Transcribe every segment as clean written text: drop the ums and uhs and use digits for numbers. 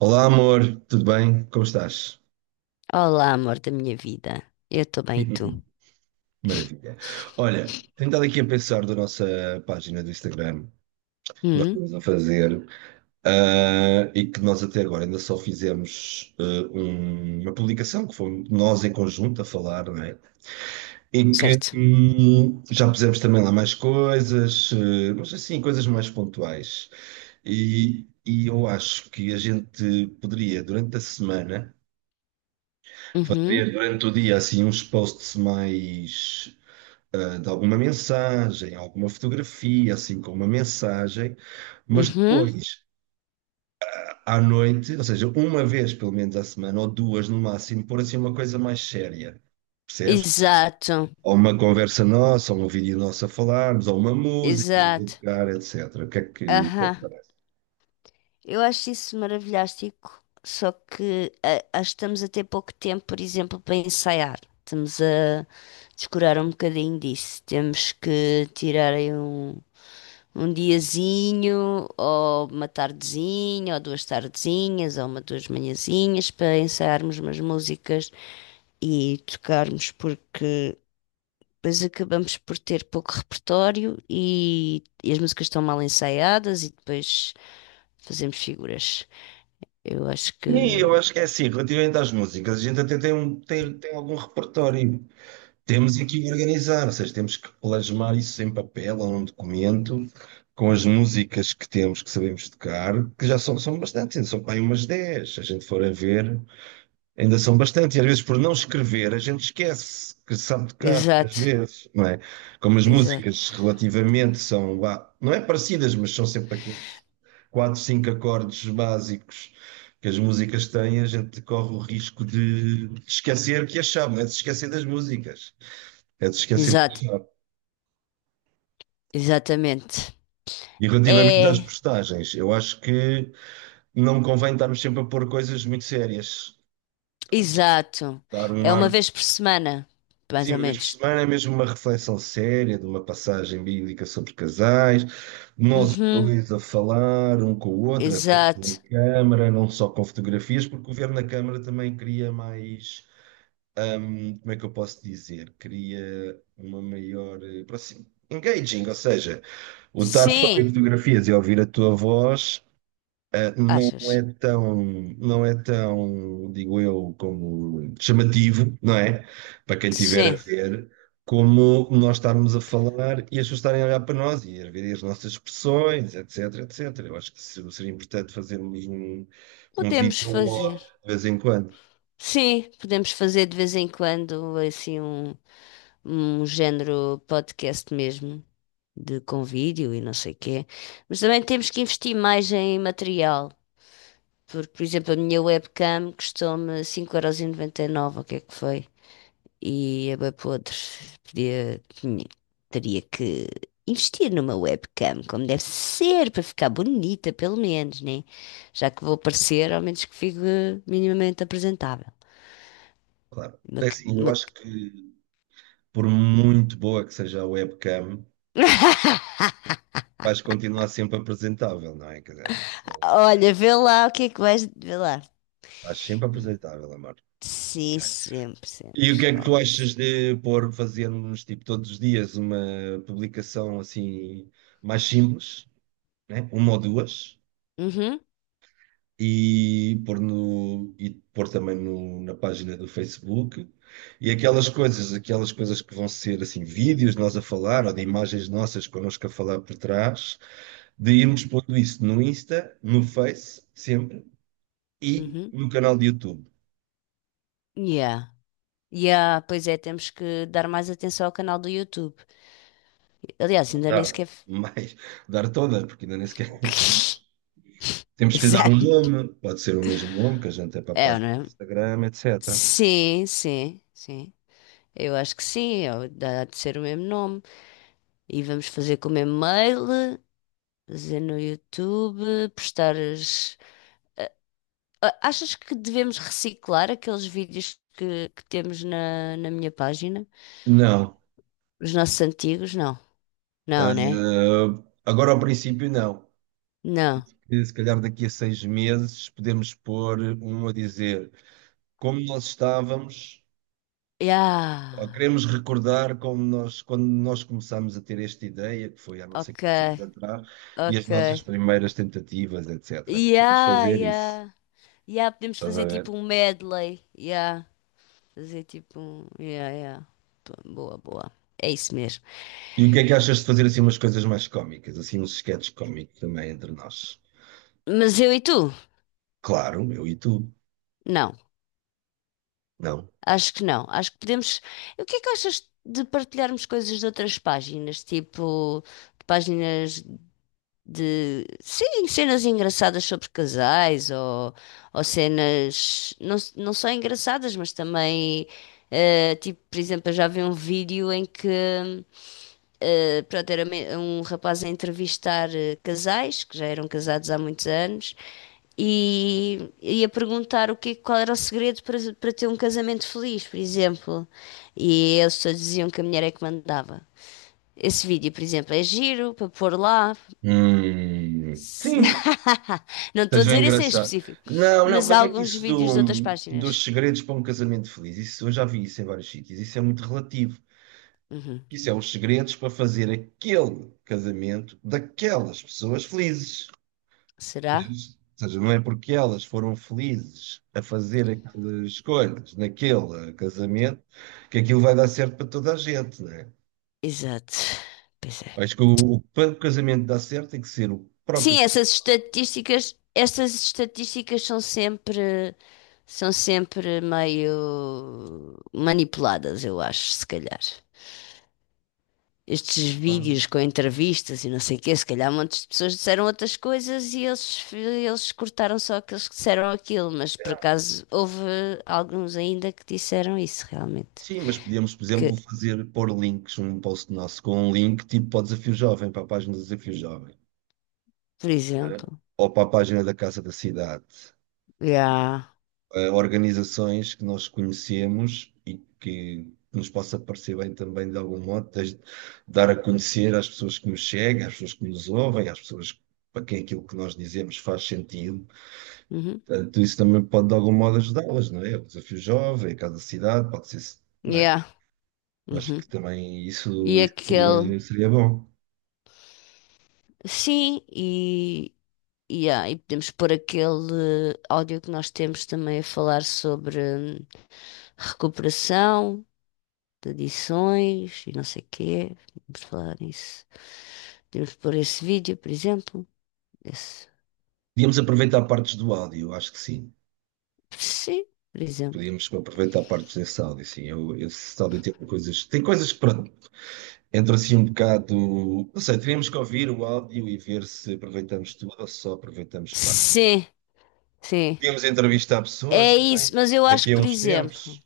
Olá, amor, tudo bem? Como estás? Olá, amor da minha vida. Eu estou bem, e tu? Maravilha. Olha, tenho estado aqui a pensar da nossa página do Instagram, que nós Hum, estamos a fazer, e que nós até agora ainda só fizemos uma publicação, que foi nós em conjunto a falar, não é? Em que certo. Já pusemos também lá mais coisas, mas assim, coisas mais pontuais. E eu acho que a gente poderia, durante a semana, Uhum, fazer durante o dia assim uns posts mais de alguma mensagem, alguma fotografia, assim com uma mensagem, mas uhum. depois à noite, ou seja, uma vez pelo menos à semana ou duas no máximo, pôr assim uma coisa mais séria, percebes? Exato, Ou uma conversa nossa, ou um vídeo nosso a falarmos, ou uma música, de exato. tocar, etc. O que é que Aham. parece? Eu acho isso maravilhástico, só que acho que estamos a ter pouco tempo, por exemplo, para ensaiar. Estamos a descurar um bocadinho disso. Temos que tirar aí um diazinho, ou uma tardezinha, ou duas tardezinhas, ou uma duas manhãzinhas para ensaiarmos umas músicas e tocarmos, porque depois acabamos por ter pouco repertório e as músicas estão mal ensaiadas e depois fazemos figuras. Eu acho que. E eu acho que é assim, relativamente às músicas, a gente até tem algum repertório. Temos aqui organizar, ou seja, temos que plasmar isso em papel ou num documento, com as músicas que temos, que sabemos tocar, que já são bastantes, ainda são para aí umas 10, se a gente for a ver, ainda são bastantes. E às vezes, por não escrever, a gente esquece que sabe tocar, às Exato, vezes, não é? Como as exato, músicas relativamente são, vá, não é parecidas, mas são sempre aqueles 4, 5 acordes básicos que as músicas têm, a gente corre o risco de esquecer que as sabe, não é? De se esquecer das músicas. É de esquecer de exato, pensar. exatamente. E relativamente às É, postagens, eu acho que não convém estarmos sempre a pôr coisas muito sérias. Tá? exato. Dar um É ar. uma vez por semana, mais Sim, ou uma vez por menos. semana é mesmo uma reflexão séria de uma passagem bíblica sobre casais, nós Uhum, dois a falar um com o outro, através da exato. câmara, não só com fotografias, porque o ver na câmara também cria mais. Como é que eu posso dizer? Cria uma maior Engaging, ou seja, o estar só em Sim, fotografias e ouvir a tua voz não é achas? tão, digo eu, como chamativo, não é? Para quem tiver a Sim, ver, como nós estarmos a falar e as pessoas estarem a olhar para nós e a ver as nossas expressões, etc, etc. Eu acho que seria importante fazermos um podemos vídeo fazer. logo de vez em quando. Sim, podemos fazer de vez em quando assim um género podcast mesmo, de com vídeo e não sei quê. Mas também temos que investir mais em material, porque, por exemplo, a minha webcam custou-me 5,99€, o que é que foi? E a podre, podia, teria que investir numa webcam, como deve ser, para ficar bonita, pelo menos, né? Já que vou aparecer, ao menos que fique minimamente apresentável. Claro, Uma é c- assim, eu uma acho c- que por muito boa que seja a webcam, vais continuar sempre apresentável, não é? Quer dizer, acho que Olha, vê lá o que é que vais. Vê lá. estás sempre apresentável, amor. Sim, sempre, E o que sempre. é que tu achas Always. de pôr, fazermos tipo todos os dias uma publicação assim mais simples, né? Uma ou duas, Uhum, e pôr também na página do Facebook. E aquelas coisas que vão ser assim vídeos de nós a falar ou de imagens nossas connosco a falar por trás, de irmos pondo isso no Insta, no Face, sempre, e uhum. no canal de YouTube. Yeah. Yeah, pois é, temos que dar mais atenção ao canal do YouTube. Aliás, ainda nem Dar sequer. mais, dar todas, porque ainda nem sequer temos que lhe dar um Exato. nome, pode ser o mesmo nome que a gente é para a É, página do né? Instagram, etc. Sim, sim, sim. Eu acho que sim, é, dá de ser o mesmo nome. E vamos fazer com o mesmo mail, fazer no YouTube, postar as. Ah, achas que devemos reciclar aqueles vídeos que temos na minha página? Não. Os nossos antigos? Não. Não, Ah, né? agora, ao princípio, não. Não. E se calhar daqui a 6 meses podemos pôr um a dizer como nós estávamos, Yeah. ou queremos recordar como nós, quando nós começámos a ter esta ideia, que foi há não sei Ok, quantos anos atrás, e as ok. nossas primeiras tentativas, etc. Podemos Yeah, fazer isso, yeah. Yeah, podemos estás a fazer tipo ver? um medley. Yeah. Fazer tipo um. Yeah, yeah. Boa, boa. É isso mesmo. E o que é que achas de fazer assim umas coisas mais cómicas, assim uns sketches cómicos também entre nós? Mas eu e tu? Claro, meu, e tu? Não. Não. Acho que não. Acho que podemos. O que é que achas de partilharmos coisas de outras páginas? Tipo, de páginas de. Sim, cenas engraçadas sobre casais ou cenas. Não, não só engraçadas, mas também. Tipo, por exemplo, eu já vi um vídeo em que. Pronto, era um rapaz a entrevistar casais que já eram casados há muitos anos e a perguntar o que, qual era o segredo para ter um casamento feliz, por exemplo. E eles todos diziam que a mulher é que mandava. Esse vídeo, por exemplo, é giro para pôr lá. Hum, Se- sim. Não estou a Seja dizer esse em engraçado. específico, Não, não, mas há mas é que alguns isso vídeos de outras dos páginas. segredos para um casamento feliz, isso eu já vi isso em vários sítios, isso é muito relativo. Uhum. Isso é os segredos para fazer aquele casamento daquelas pessoas felizes. Ou Será? seja, não é porque elas foram felizes a fazer aquelas escolhas naquele casamento que aquilo vai dar certo para toda a gente, não é? Exato. Pois é. Acho que para o casamento dar certo tem que ser o Sim, próprio. Essas estatísticas são sempre meio manipuladas, eu acho, se calhar. Estes vídeos com entrevistas e não sei o quê, se calhar montes de pessoas disseram outras coisas e eles cortaram só aqueles que disseram aquilo, mas por acaso houve alguns ainda que disseram isso realmente. Sim, mas podíamos, por exemplo, Que, fazer pôr links, um post nosso com um link tipo para o Desafio Jovem, para a página do Desafio Jovem, por né? exemplo, Ou para a página da Casa da Cidade. yeah, Organizações que nós conhecemos e que nos possa parecer bem também de algum modo, desde dar a conhecer às pessoas que nos chegam, às pessoas que nos ouvem, às pessoas para quem aquilo que nós dizemos faz sentido. uhum, Portanto, isso também pode de algum modo ajudá-las, não é? O Desafio Jovem, a Casa da Cidade, pode ser, yeah, acho uhum, que também isso, e isso aquele, seria bom. sim, yeah, e podemos pôr aquele áudio que nós temos também a falar sobre hum, recuperação de adições e não sei o quê. Podemos falar nisso. Podemos pôr esse vídeo, por exemplo. Esse. Podíamos aproveitar partes do áudio, acho que sim. Sim, por exemplo. Podíamos aproveitar partes desse áudio, sim. Eu, esse áudio tem coisas. Tem coisas que, pronto, entra assim um bocado. Não sei, teríamos que ouvir o áudio e ver se aproveitamos tudo ou só aproveitamos parte. Sim, sim. Podíamos entrevistar pessoas É também, isso, mas eu acho daqui que, a por uns exemplo, tempos.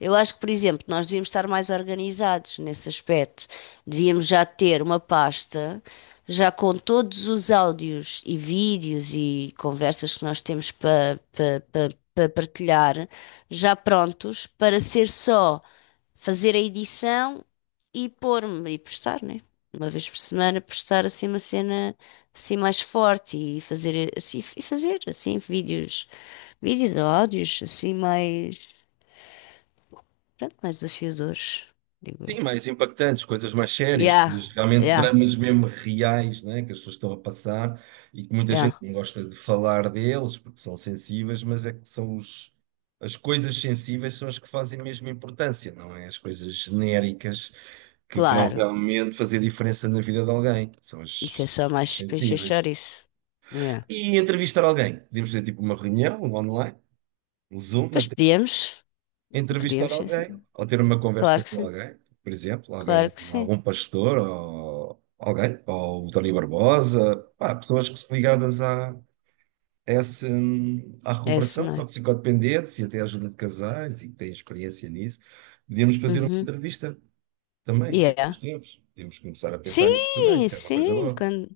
Nós devíamos estar mais organizados nesse aspecto. Devíamos já ter uma pasta, já com todos os áudios e vídeos e conversas que nós temos para pa, pa- pa partilhar, já prontos para ser só fazer a edição e pôr-me e postar, né? Uma vez por semana postar assim uma cena assim mais forte e fazer assim vídeos, áudios assim mais. Pronto, mais desafios hoje, digo eu. Sim, mais impactantes, coisas mais sérias, Yeah, coisas realmente yeah, dramas mesmo reais, né, que as pessoas estão a passar e que muita gente yeah, não gosta de falar deles porque são sensíveis, mas é que são as coisas sensíveis são as que fazem mesmo importância, não é? As coisas genéricas que vão claro. realmente fazer diferença na vida de alguém, são Isso as, é só as mais para encher sensíveis. chouriço. Yeah. E entrevistar alguém, podemos ter tipo uma reunião online, um Zoom, Pois podíamos, entrevistar podíamos, sim, sim. alguém ou ter uma conversa Claro que com sim, alguém, por exemplo, alguém, claro que sim. algum pastor ou alguém, ou o Tony Barbosa, pá, pessoas que são ligadas a essa, à É isso, recuperação, não é? toxicodependentes e até à ajuda de casais e que têm experiência nisso. Podíamos fazer uma Uhum. entrevista também, daqui a Yeah. uns tempos. Podíamos começar a pensar nisso também, Sim, isso é uma coisa boa.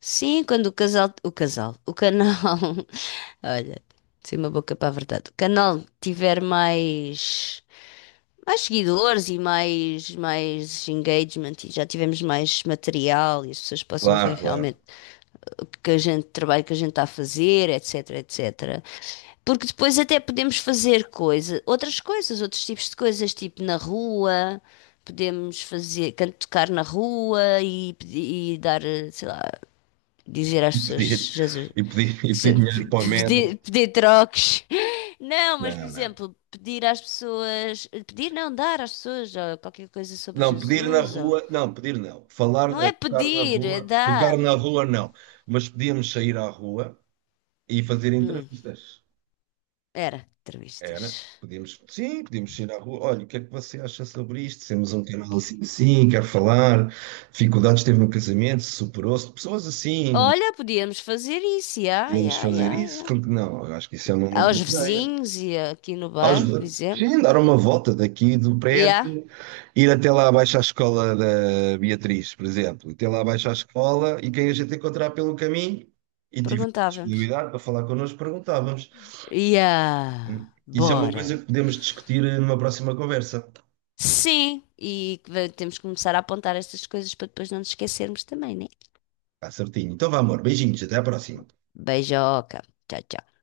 sim, quando o casal, o casal, o canal, olha, sem uma boca para a verdade, o canal tiver mais seguidores e mais engagement e já tivemos mais material e as pessoas possam ver Claro, claro. realmente o que a gente, o trabalho que a gente está a fazer, etc, etc. Porque depois até podemos fazer coisa, outras coisas, outros tipos de coisas, tipo na rua, podemos fazer, tocar na rua e dar, sei lá, dizer às E pedir, pessoas, Jesus, e pedir, e que pedir se- pe- dinheiro para o pedir, metro. pedir troques. Não, mas por Não, não. exemplo, pedir às pessoas, pedir não, dar às pessoas ó, qualquer coisa sobre Não, pedir na Jesus. Ou. rua, não, pedir não. Falar, Não é pedir, é tocar dar. na rua não. Mas podíamos sair à rua e fazer Hum, entrevistas. era, Era? entrevistas. Podíamos, sim, podíamos sair à rua. Olha, o que é que você acha sobre isto? Temos um canal assim, assim, quero falar. Dificuldades teve no casamento, superou-se. Pessoas assim, Olha, podíamos fazer isso, já, podíamos já, fazer já, isso, já. porque não? Eu acho que isso é uma muito Aos boa ideia. vizinhos e aqui no Aos, bairro, por exemplo. sim, dar uma volta daqui do Já, prédio, ir até lá abaixo à escola da Beatriz, por exemplo, até lá abaixo à escola e quem a gente encontrar pelo caminho e tiver perguntávamos. disponibilidade para falar connosco, perguntávamos. Já, Isso é uma coisa bora. que podemos discutir numa próxima conversa. Sim, e que temos que começar a apontar estas coisas para depois não nos esquecermos também, né? Está certinho. Então vá, amor, beijinhos, até à próxima. Beijoca. Tchau, tchau.